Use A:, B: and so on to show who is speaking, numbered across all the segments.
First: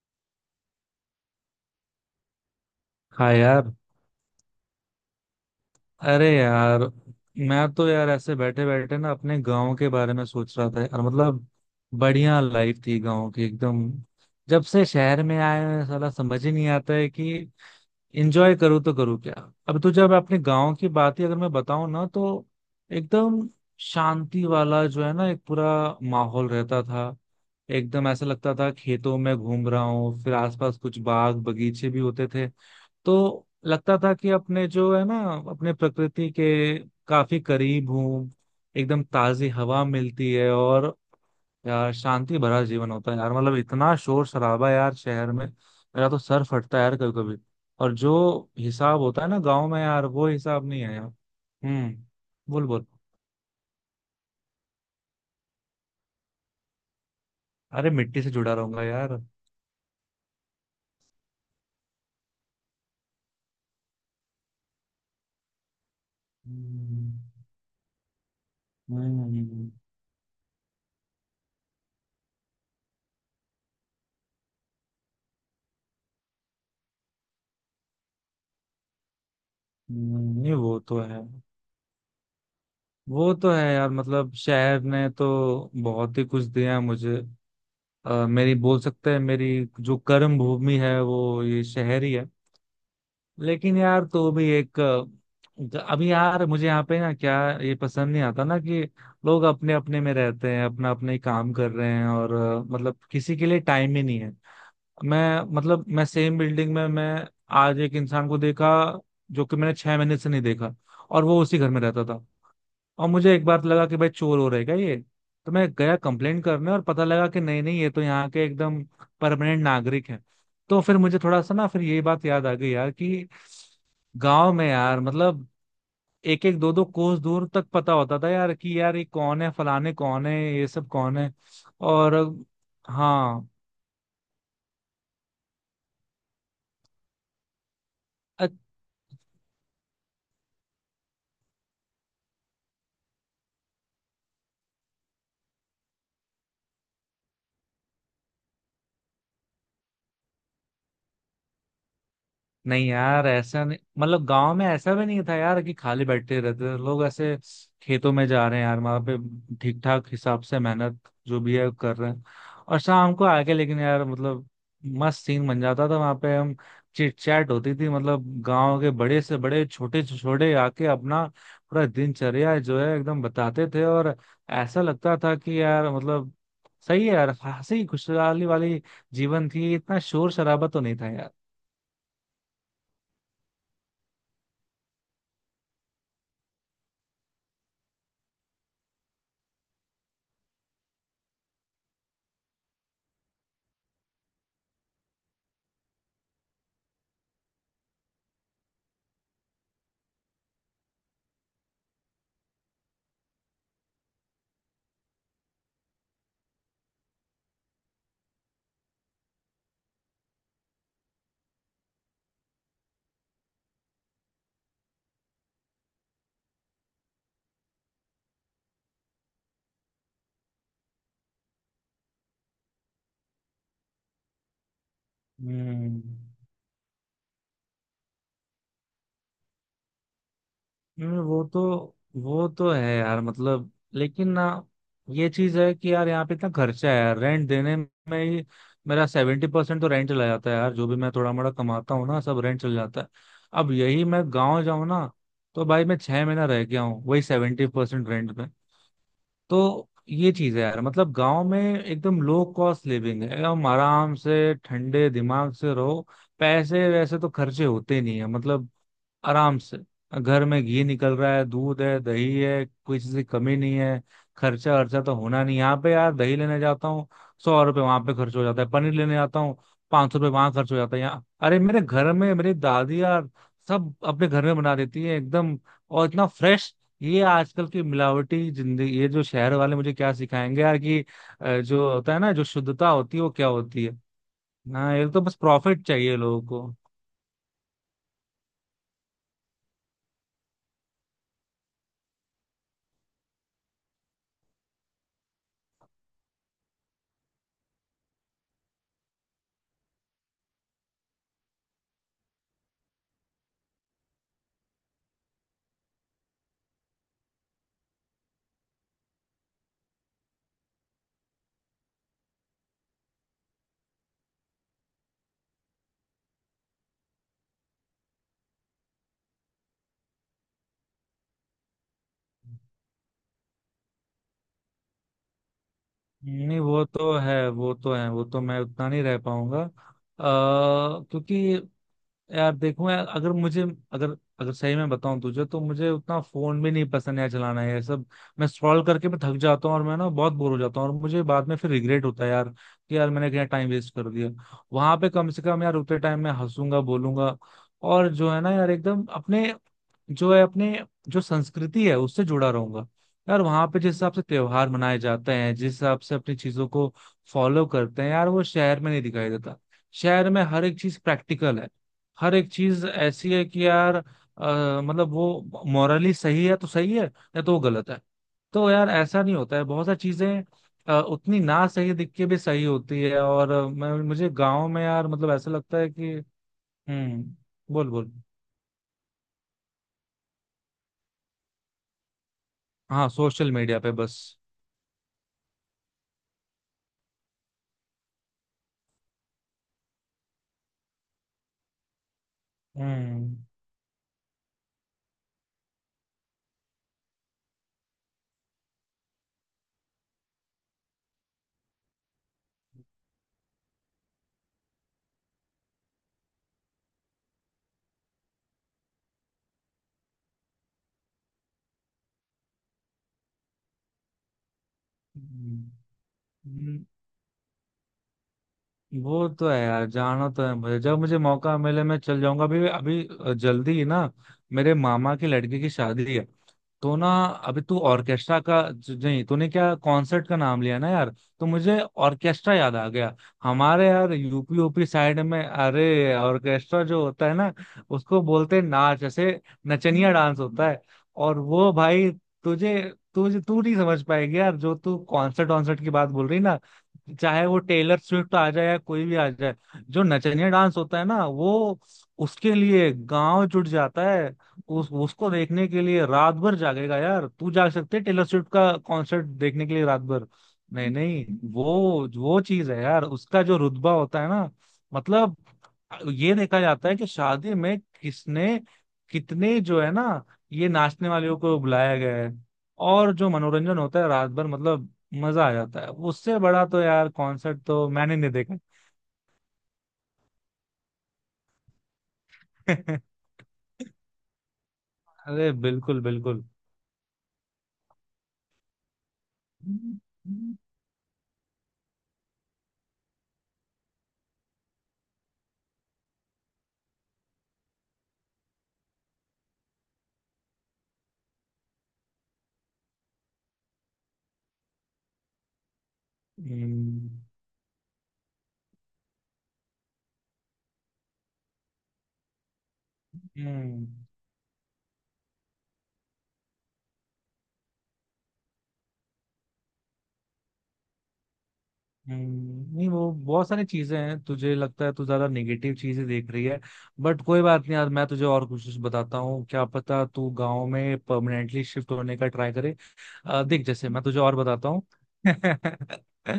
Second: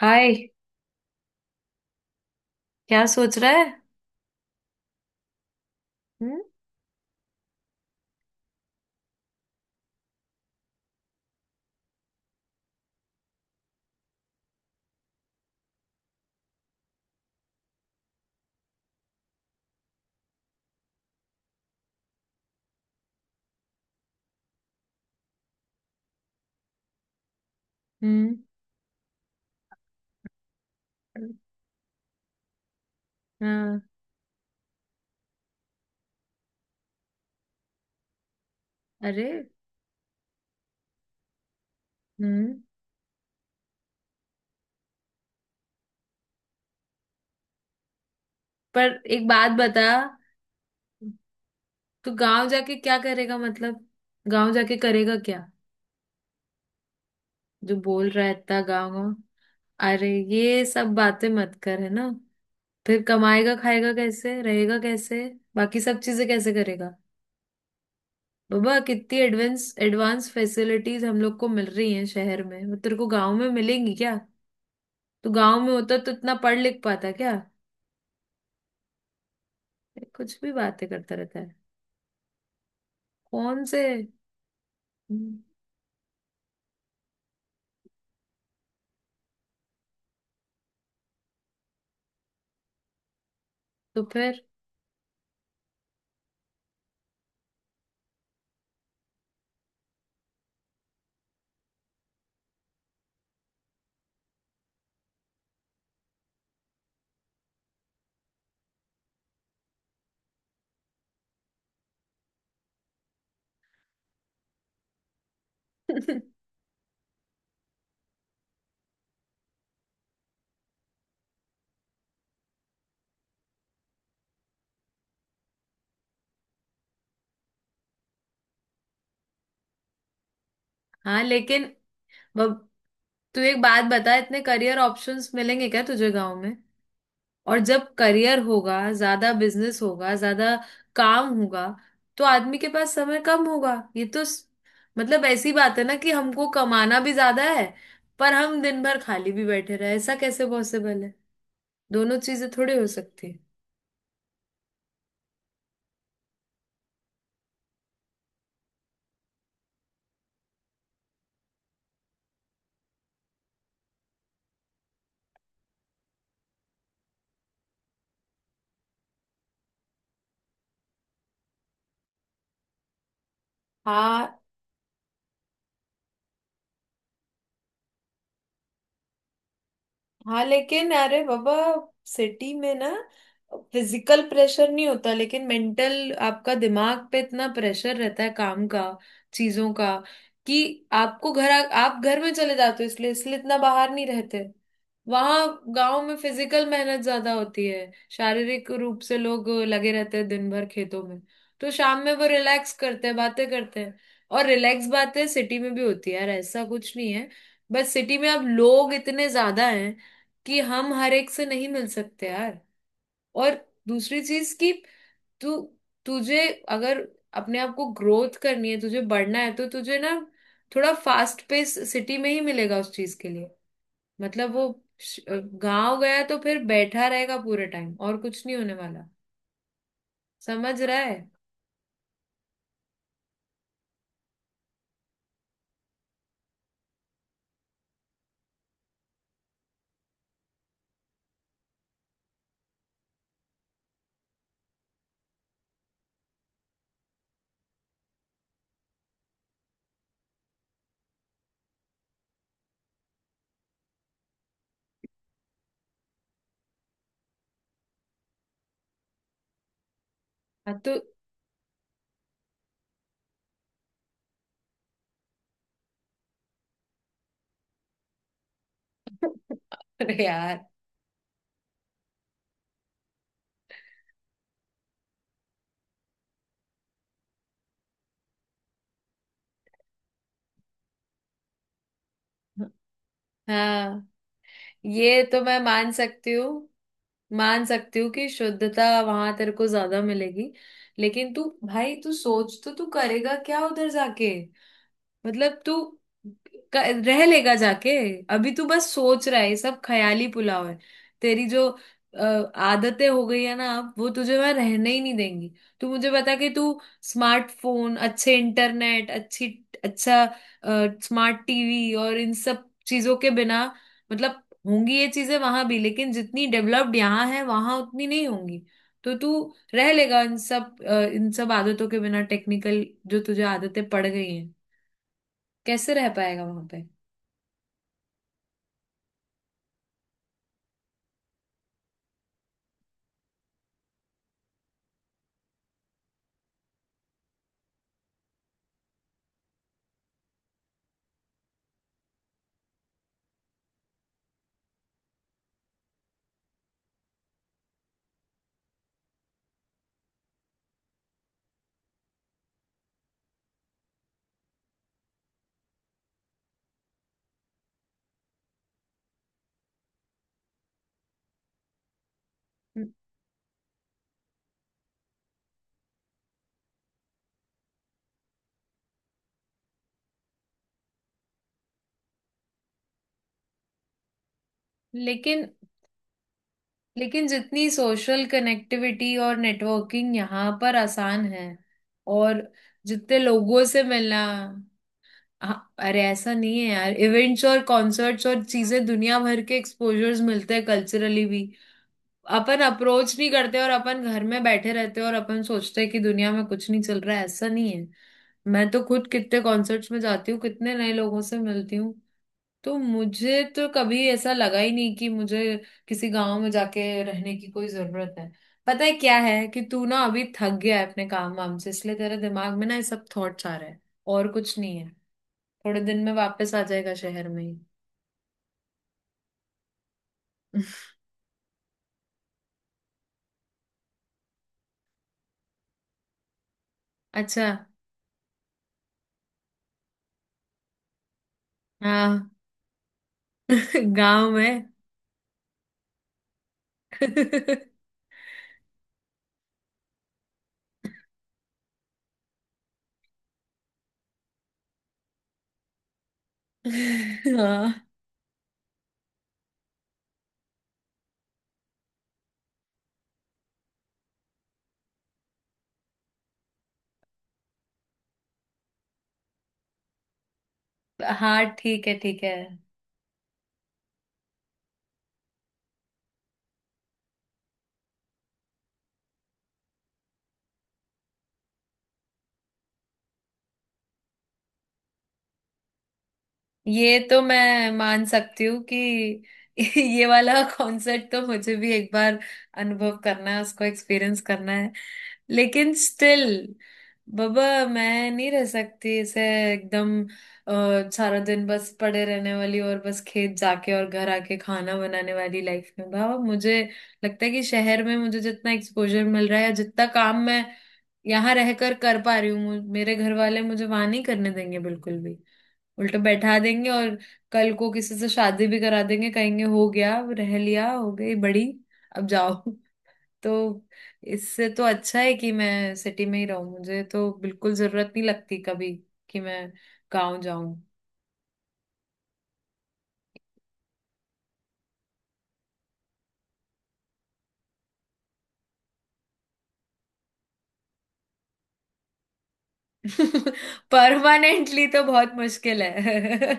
A: हाय। क्या
B: हाँ
A: सोच रहा है?
B: यार। अरे
A: हम्म।
B: यार। मैं तो यार ऐसे बैठे बैठे ना अपने गांव के बारे में सोच रहा था और मतलब बढ़िया लाइफ थी गांव की एकदम। जब से शहर में आए हैं, साला समझ ही नहीं आता है कि एंजॉय करूँ तो करूँ क्या। अब तो जब अपने गांव की बात ही अगर मैं बताऊं ना तो एकदम शांति वाला जो है ना एक पूरा माहौल रहता था। एकदम ऐसा
A: हम्म।
B: लगता था खेतों में घूम रहा हूँ, फिर आसपास कुछ बाग बगीचे भी होते थे। तो
A: हाँ।
B: लगता था कि अपने जो है ना, अपने प्रकृति के काफी करीब हूँ। एकदम
A: अरे।
B: ताजी हवा मिलती है और यार शांति
A: हम्म।
B: भरा जीवन होता है यार। मतलब इतना शोर शराबा यार, शहर में मेरा तो सर फटता है यार कभी कभी। और जो
A: पर
B: हिसाब होता
A: एक
B: है ना
A: बात
B: गांव में
A: बता।
B: यार, वो हिसाब नहीं है यार। हम्म।
A: तू गांव
B: बोल
A: जाके
B: बोल।
A: क्या करेगा, मतलब? गांव जाके करेगा क्या? जो
B: अरे
A: बोल
B: मिट्टी
A: रहा है
B: से जुड़ा
A: इतना
B: रहूंगा
A: गांव गांव।
B: यार।
A: अरे ये सब बातें मत कर, है ना। फिर कमाएगा खाएगा कैसे, रहेगा कैसे, बाकी सब चीजें कैसे करेगा?
B: हम्म
A: बाबा, कितनी एडवांस
B: हम्म,
A: एडवांस फैसिलिटीज हम लोग को मिल रही हैं शहर में, वो तेरे को गांव में मिलेंगी क्या? तू गांव में होता तो इतना पढ़ लिख पाता क्या? कुछ भी
B: नहीं वो
A: बातें
B: तो
A: करता
B: है।
A: रहता है।
B: वो तो है
A: कौन से?
B: यार, मतलब शहर ने तो
A: हम्म,
B: बहुत ही कुछ दिया है मुझे। मेरी बोल सकते हैं मेरी जो कर्म भूमि है वो ये शहर ही है। लेकिन
A: तो
B: यार तो
A: फिर?
B: भी एक अभी यार मुझे यहाँ पे ना क्या ये पसंद नहीं आता ना कि लोग अपने अपने में रहते हैं, अपना अपने ही काम कर रहे हैं और मतलब किसी के लिए टाइम ही नहीं है। मैं मतलब मैं सेम बिल्डिंग में मैं आज एक इंसान को देखा जो कि मैंने 6 महीने से नहीं देखा, और वो उसी घर में रहता था। और मुझे एक बार लगा कि भाई चोर हो रहेगा ये, तो मैं गया कंप्लेंट करने और पता लगा कि नहीं नहीं, ये तो यहाँ के एकदम परमानेंट नागरिक है। तो फिर मुझे थोड़ा सा ना फिर ये बात याद आ गई यार कि गांव में यार मतलब एक एक दो दो कोस दूर तक पता होता था यार कि यार ये कौन है, फलाने कौन है, ये सब कौन
A: हाँ
B: है।
A: लेकिन
B: और
A: बब- तू
B: हाँ।
A: एक बात बता, इतने करियर ऑप्शंस मिलेंगे क्या तुझे गांव में? और जब करियर होगा ज्यादा, बिजनेस होगा ज्यादा, काम होगा, तो आदमी के पास समय कम होगा। ये तो मतलब ऐसी बात है ना, कि हमको कमाना भी ज्यादा है पर हम दिन भर खाली भी बैठे रहे, ऐसा कैसे पॉसिबल है? दोनों चीजें थोड़ी हो
B: नहीं यार
A: सकती है।
B: ऐसा नहीं, मतलब गांव में ऐसा भी नहीं था यार कि खाली बैठे रहते थे लोग ऐसे। खेतों में जा रहे हैं यार, वहां पे ठीक ठाक हिसाब से मेहनत जो भी है कर रहे हैं। और शाम को आके लेकिन यार मतलब मस्त सीन बन जाता था वहां पे। हम चिट चैट होती थी, मतलब गांव के बड़े से बड़े छोटे से छोटे आके अपना पूरा दिनचर्या जो है एकदम बताते थे। और
A: हाँ
B: ऐसा लगता था कि यार मतलब सही है यार, हंसी खुशहाली वाली जीवन थी, इतना शोर
A: हाँ,
B: शराबा तो
A: लेकिन
B: नहीं था
A: अरे
B: यार।
A: बाबा, सिटी में ना फिजिकल प्रेशर नहीं होता, लेकिन मेंटल, आपका दिमाग पे इतना प्रेशर रहता है काम का, चीजों का, कि आपको घर आप घर में चले जाते हो, इसलिए इसलिए इतना बाहर नहीं रहते वहां। गांव में फिजिकल मेहनत ज्यादा होती है, शारीरिक रूप से लोग लगे रहते हैं दिन भर खेतों में, तो शाम में वो रिलैक्स करते हैं, बातें करते हैं। और रिलैक्स बातें सिटी में भी होती है यार, ऐसा कुछ नहीं है। बस सिटी में अब लोग इतने ज्यादा हैं कि हम हर एक से नहीं मिल सकते यार। और दूसरी चीज कि तू तुझे अगर अपने आप को ग्रोथ करनी है, तुझे बढ़ना है, तो तुझे ना थोड़ा फास्ट पेस सिटी में ही मिलेगा उस चीज के लिए। मतलब वो श- गांव
B: हम्म।
A: गया तो फिर बैठा रहेगा पूरे टाइम, और कुछ नहीं होने वाला। समझ रहा है?
B: वो तो। वो तो है यार मतलब, लेकिन ना ये चीज है कि यार यहाँ पे इतना खर्चा है यार, रेंट देने में ही मेरा 70% तो रेंट चला जाता है यार। जो भी मैं थोड़ा मोड़ा कमाता हूँ ना सब रेंट चला जाता है। अब यही मैं गाँव जाऊँ ना, तो भाई मैं 6 महीना रह गया हूँ वही 70% रेंट पे। तो ये चीज है यार, मतलब गाँव में एकदम लो कॉस्ट लिविंग है, एकदम आराम से ठंडे दिमाग से रहो। पैसे वैसे तो खर्चे होते नहीं है, मतलब आराम से। घर में
A: हाँ
B: घी
A: तो
B: निकल रहा है, दूध है, दही है, कोई चीज की कमी नहीं है। खर्चा खर्चा तो होना नहीं। यहाँ पे यार दही लेने जाता हूँ, 100 रुपये वहां पे खर्च हो जाता है। पनीर लेने जाता हूँ, पाँच
A: अरे
B: सौ रुपये वहां
A: यार,
B: खर्च हो जाता है यहाँ। अरे मेरे घर में मेरी दादी यार सब अपने घर में बना देती है एकदम, और इतना फ्रेश। ये आजकल की मिलावटी जिंदगी, ये जो शहर वाले मुझे क्या सिखाएंगे यार कि जो होता है ना, जो शुद्धता होती है वो क्या होती है।
A: हाँ,
B: हाँ ये तो
A: ये
B: बस
A: तो मैं
B: प्रॉफिट
A: मान
B: चाहिए
A: सकती
B: लोगों
A: हूँ।
B: को।
A: मान सकती हूँ कि शुद्धता वहां तेरे को ज्यादा मिलेगी, लेकिन तू भाई, तू सोच तो, तू करेगा क्या उधर जाके? मतलब तू रह लेगा जाके? अभी तू बस सोच रहा है, ये सब ख्याली पुलाव है। तेरी जो अ, आदतें हो गई है ना, अब वो तुझे वहां रहने ही नहीं देंगी। तू मुझे बता कि तू स्मार्टफोन, अच्छे इंटरनेट, अच्छी अच्छा स्मार्ट टीवी और इन सब चीजों के बिना, मतलब होंगी ये चीजें वहां भी, लेकिन जितनी डेवलप्ड यहाँ है वहां उतनी नहीं होंगी। तो तू रह लेगा इन सब आदतों के बिना? टेक्निकल जो तुझे आदतें पड़ गई हैं, कैसे रह पाएगा
B: नहीं
A: वहां पे?
B: वो तो है वो तो है, वो तो मैं उतना नहीं रह पाऊंगा क्योंकि यार देखो यार, अगर मुझे अगर अगर सही में बताऊं तुझे तो मुझे उतना फोन भी नहीं पसंद है चलाना है। ये सब मैं स्क्रॉल करके मैं थक जाता हूँ और मैं ना बहुत बोर हो जाता हूँ और मुझे बाद में फिर रिग्रेट होता है यार कि यार मैंने क्या टाइम वेस्ट कर दिया। वहां पे कम से कम यार उतने टाइम मैं हंसूंगा बोलूंगा, और जो है ना यार एकदम अपने, जो है अपने, जो संस्कृति है उससे जुड़ा रहूंगा। यार वहां पे जिस हिसाब से त्योहार मनाए जाते हैं, जिस हिसाब से अपनी चीजों को फॉलो करते हैं यार, वो शहर में नहीं दिखाई देता। शहर में हर एक चीज प्रैक्टिकल है, हर एक चीज ऐसी है कि यार मतलब वो मॉरली सही है तो सही है, या तो वो गलत है। तो यार ऐसा नहीं होता है, बहुत सारी चीजें उतनी ना सही दिख के भी सही होती है। और मैं मुझे गांव में यार मतलब
A: लेकिन
B: ऐसा लगता है कि।
A: लेकिन
B: हम्म।
A: जितनी
B: बोल बोल।
A: सोशल कनेक्टिविटी और नेटवर्किंग यहाँ पर आसान है, और
B: हाँ
A: जितने
B: सोशल
A: लोगों
B: मीडिया
A: से
B: पे बस।
A: मिलना, हाँ, अरे ऐसा नहीं है यार, इवेंट्स और कॉन्सर्ट्स और चीजें, दुनिया भर के एक्सपोजर्स मिलते हैं, कल्चरली भी। अपन अप्रोच नहीं
B: हम्म।
A: करते और अपन घर में बैठे रहते हैं, और अपन सोचते हैं कि दुनिया में कुछ नहीं चल रहा है, ऐसा नहीं है। मैं तो खुद कितने कॉन्सर्ट्स में जाती हूँ, कितने नए लोगों से मिलती हूँ। तो मुझे तो कभी ऐसा लगा ही नहीं कि मुझे किसी गांव में जाके रहने की कोई जरूरत है। पता है क्या है, कि तू ना अभी थक गया है अपने काम वाम से, इसलिए तेरे दिमाग में ना ये सब थॉट्स आ रहे हैं, और कुछ नहीं है।
B: हम्म,
A: थोड़े दिन में वापस आ जाएगा शहर में ही।
B: वो तो है यार, जाना तो है मुझे, जब मुझे मौका मिले मैं चल जाऊंगा अभी अभी जल्दी ही ना। मेरे मामा की लड़की की शादी है तो ना,
A: अच्छा।
B: अभी तू ऑर्केस्ट्रा का नहीं, तूने क्या कॉन्सर्ट का नाम लिया ना यार, तो मुझे
A: हाँ,
B: ऑर्केस्ट्रा याद आ गया। हमारे यार
A: गांव में।
B: यूपी यूपी साइड में अरे ऑर्केस्ट्रा जो होता है ना, उसको बोलते हैं नाच ऐसे, नचनिया डांस होता है। और वो भाई तुझे तुझे तू नहीं समझ पाएगी यार, जो तू कॉन्सर्ट वॉन्सर्ट की बात बोल रही ना, चाहे वो
A: हाँ
B: टेलर स्विफ्ट आ जाए या कोई भी आ जाए, जो नचनिया डांस होता है ना वो, उसके लिए गांव जुट जाता है। उस उसको देखने के लिए रात भर जागेगा यार, तू जाग सकते है टेलर स्विफ्ट का कॉन्सर्ट देखने के लिए रात भर? नहीं नहीं।
A: हाँ, ठीक है,
B: वो
A: ठीक है।
B: वो चीज है यार, उसका जो रुतबा होता है ना, मतलब ये देखा जाता है कि शादी में किसने कितने जो है ना ये नाचने वालों को बुलाया गया है, और जो मनोरंजन होता है रात भर, मतलब मजा आ जाता है। उससे बड़ा तो
A: ये
B: यार
A: तो
B: कॉन्सर्ट
A: मैं
B: तो
A: मान
B: मैंने नहीं
A: सकती
B: देखा।
A: हूँ कि ये वाला कॉन्सर्ट तो मुझे भी एक बार अनुभव करना है, उसको एक्सपीरियंस करना है।
B: अरे
A: लेकिन
B: बिल्कुल
A: स्टिल,
B: बिल्कुल।
A: बाबा, मैं नहीं रह सकती ऐसे
B: हम्म
A: एकदम सारा दिन बस पड़े रहने वाली और बस खेत जाके और घर आके खाना बनाने वाली लाइफ में। बाबा, मुझे लगता है कि शहर में मुझे जितना एक्सपोजर मिल रहा है, या जितना काम मैं यहाँ रहकर कर पा रही हूँ, मेरे घर वाले मुझे वहां नहीं करने देंगे बिल्कुल भी। उल्टा बैठा देंगे, और कल को किसी से शादी भी करा देंगे, कहेंगे हो गया, अब रह लिया, हो गई बड़ी, अब जाओ। तो
B: हम्म
A: इससे तो अच्छा है कि मैं सिटी में ही रहूं। मुझे तो बिल्कुल जरूरत नहीं लगती कभी कि मैं गांव जाऊं।
B: नहीं वो बहुत सारी चीजें हैं, तुझे लगता है तू ज्यादा नेगेटिव चीजें देख रही है, बट कोई बात नहीं यार, मैं तुझे और कुछ कुछ बताता हूँ, क्या पता तू गांव में परमानेंटली शिफ्ट होने का ट्राई करे। देख जैसे मैं तुझे और
A: परमानेंटली
B: बताता
A: तो
B: हूँ।
A: बहुत मुश्किल है।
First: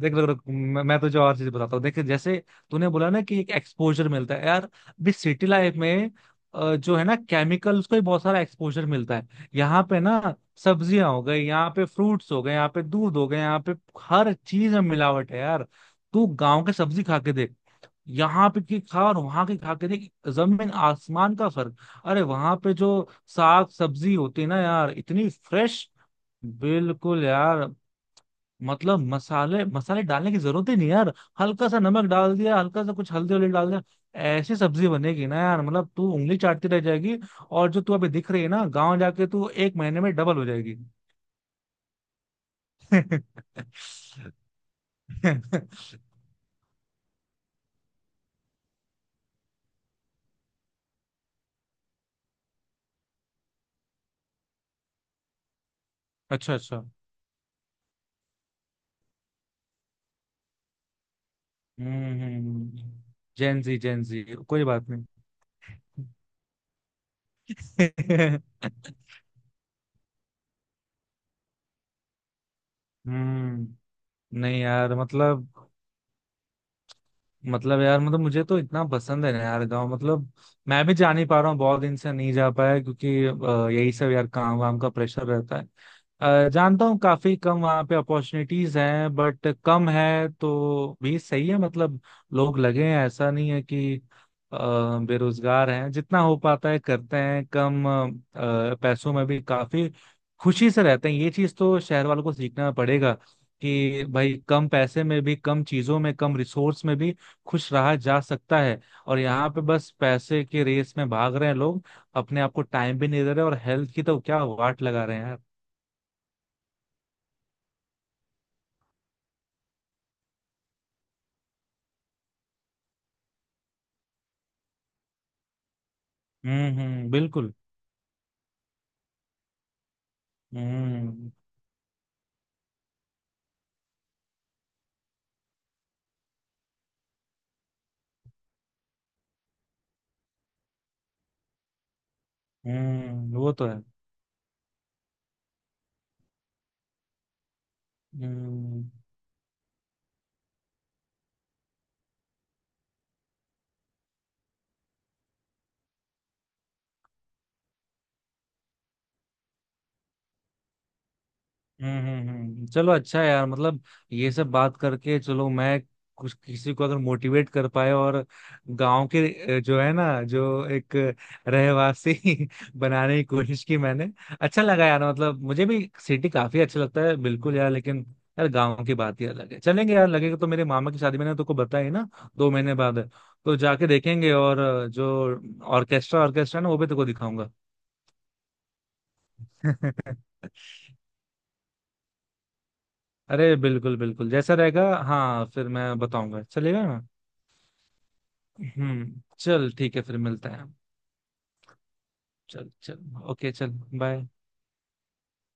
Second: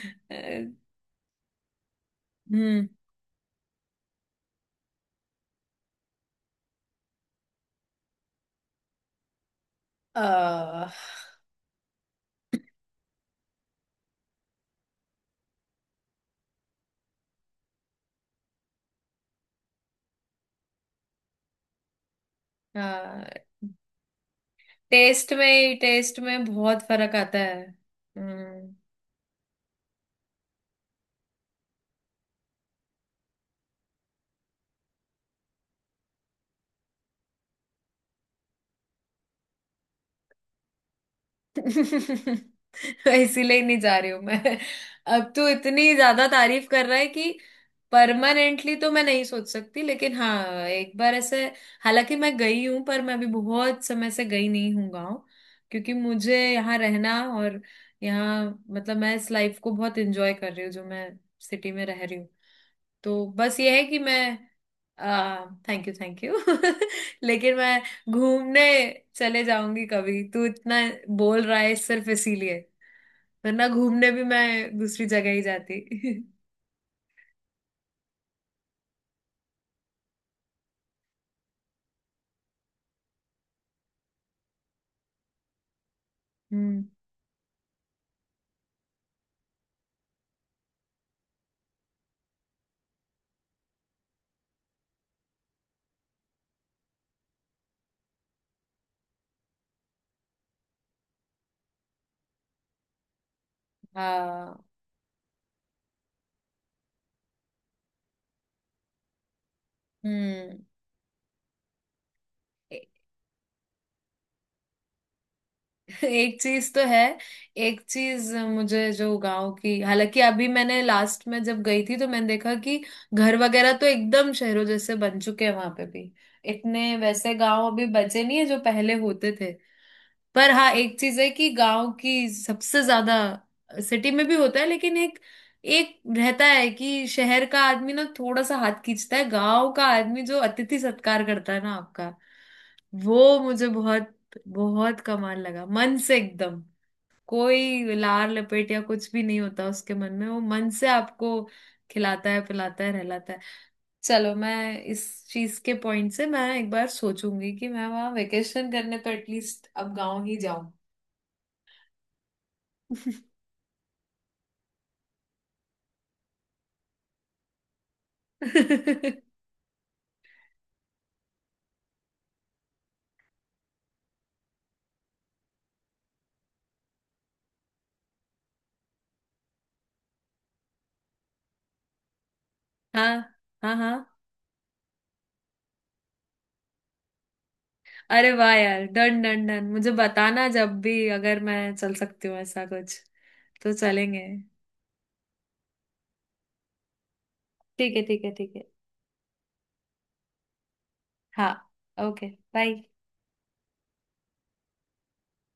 B: देख रुक रुक, मैं तुझे और चीज बताता हूँ। देख जैसे
A: हम्म।
B: तूने बोला ना कि एक एक्सपोजर मिलता है यार अभी सिटी लाइफ में। जो है ना, केमिकल्स को ही बहुत सारा एक्सपोजर मिलता है यहाँ पे ना।
A: आ,
B: सब्जियां हो गई यहाँ पे, फ्रूट्स हो गए यहाँ पे, दूध हो गए यहाँ पे, हर चीज में मिलावट है यार। तू गांव के सब्जी खा के देख, यहाँ पे की खा और वहां की खा के देख, जमीन आसमान का फर्क। अरे वहां पे जो साग सब्जी होती है ना यार, इतनी फ्रेश।
A: टेस्ट में बहुत फर्क
B: बिल्कुल
A: आता है।
B: यार।
A: हम्म।
B: मतलब मसाले मसाले डालने की जरूरत ही नहीं यार, हल्का सा नमक डाल दिया, हल्का सा कुछ हल्दी वल्दी डाल दिया, ऐसी सब्जी बनेगी ना यार, मतलब तू उंगली चाटती रह जाएगी। और जो तू अभी दिख रही है ना, गांव जाके तू एक महीने में डबल हो जाएगी।
A: इसीलिए नहीं जा रही हूं मैं। अब तू इतनी ज्यादा तारीफ कर रहा है कि परमानेंटली तो मैं नहीं सोच सकती, लेकिन हाँ, एक बार ऐसे, हालांकि मैं गई हूँ, पर मैं अभी बहुत समय से गई नहीं हूँ गाँव। क्योंकि मुझे
B: अच्छा
A: यहाँ
B: अच्छा।
A: रहना और यहाँ, मतलब मैं इस लाइफ को बहुत एंजॉय कर रही हूँ जो मैं सिटी में रह रही।
B: हम्म।
A: तो बस ये
B: जेनजी
A: है कि
B: जेनजी,
A: मैं,
B: कोई बात नहीं।
A: थैंक यू, थैंक यू, लेकिन मैं घूमने चले जाऊंगी कभी। तू इतना बोल रहा है सिर्फ इसीलिए, वरना
B: हम्म।
A: घूमने भी
B: नहीं
A: मैं
B: यार
A: दूसरी जगह ही
B: मतलब,
A: जाती।
B: मतलब यार मतलब मुझे तो इतना पसंद है ना यार गांव, मतलब मैं भी जा नहीं पा रहा हूँ, बहुत दिन से नहीं जा पाया क्योंकि यही सब यार काम वाम का प्रेशर रहता है।
A: हम्म।
B: जानता हूँ काफी कम वहाँ पे अपॉर्चुनिटीज हैं, बट कम है तो भी सही है मतलब। लोग लगे हैं, ऐसा नहीं है कि अ, बेरोजगार हैं, जितना हो पाता है करते हैं, कम पैसों में भी काफी खुशी से रहते हैं। ये चीज तो शहर वालों को सीखना पड़ेगा, कि भाई
A: हाँ।
B: कम पैसे में भी, कम चीजों में, कम रिसोर्स में भी खुश रहा जा सकता है। और यहाँ पे बस पैसे
A: हम्म।
B: की रेस में भाग रहे हैं लोग, अपने आप को
A: ए-
B: टाइम भी नहीं दे रहे, और हेल्थ की तो क्या वाट लगा रहे हैं यार।
A: एक चीज तो है। एक चीज मुझे जो गांव की, हालांकि अभी मैंने लास्ट में जब गई थी तो मैंने देखा कि घर वगैरह तो एकदम शहरों जैसे बन चुके हैं वहां पे भी, इतने
B: हम्म।
A: वैसे
B: बिल्कुल।
A: गांव अभी बचे नहीं है जो पहले होते थे। पर हाँ, एक चीज है
B: हम्म
A: कि गांव की सबसे ज्यादा, सिटी में भी होता है लेकिन एक एक रहता है कि शहर का आदमी ना थोड़ा सा हाथ खींचता है, गांव का आदमी जो अतिथि सत्कार करता है ना आपका,
B: हम्म।
A: वो
B: वो
A: मुझे
B: तो है।
A: बहुत बहुत कमाल लगा, मन से एकदम। कोई लार लपेट या
B: हम्म
A: कुछ भी नहीं होता उसके मन में, वो मन से आपको खिलाता है, पिलाता है, रहलाता है। चलो, मैं इस चीज के पॉइंट से मैं एक बार सोचूंगी कि मैं वहां वेकेशन करने तो एटलीस्ट अब गांव ही जाऊं।
B: चलो अच्छा है यार, मतलब ये सब बात करके चलो मैं कुछ किसी को अगर मोटिवेट कर पाए, और गांव के
A: हाँ
B: जो है ना, जो एक रहवासी बनाने की कोशिश की मैंने, अच्छा लगा यार मतलब। मुझे भी सिटी काफी अच्छा लगता है बिल्कुल यार, लेकिन यार गांव की बात ही अलग है। चलेंगे यार, लगेगा तो मेरे मामा की शादी मैंने तुमको बताई ना, 2 महीने बाद है, तो
A: हाँ
B: जाके
A: हाँ।
B: देखेंगे, और जो ऑर्केस्ट्रा ऑर्केस्ट्रा ना, वो भी तुमको दिखाऊंगा।
A: अरे वाह यार, डन डन डन, मुझे बताना जब भी, अगर मैं चल सकती हूँ ऐसा कुछ
B: अरे
A: तो
B: बिल्कुल
A: चलेंगे।
B: बिल्कुल, जैसा रहेगा हाँ फिर मैं बताऊंगा, चलेगा ना?
A: ठीक है, ठीक है, ठीक है।
B: चल ठीक है, फिर मिलते हैं हम।
A: हाँ, ओके,
B: चल
A: बाय।
B: चल, ओके चल, बाय।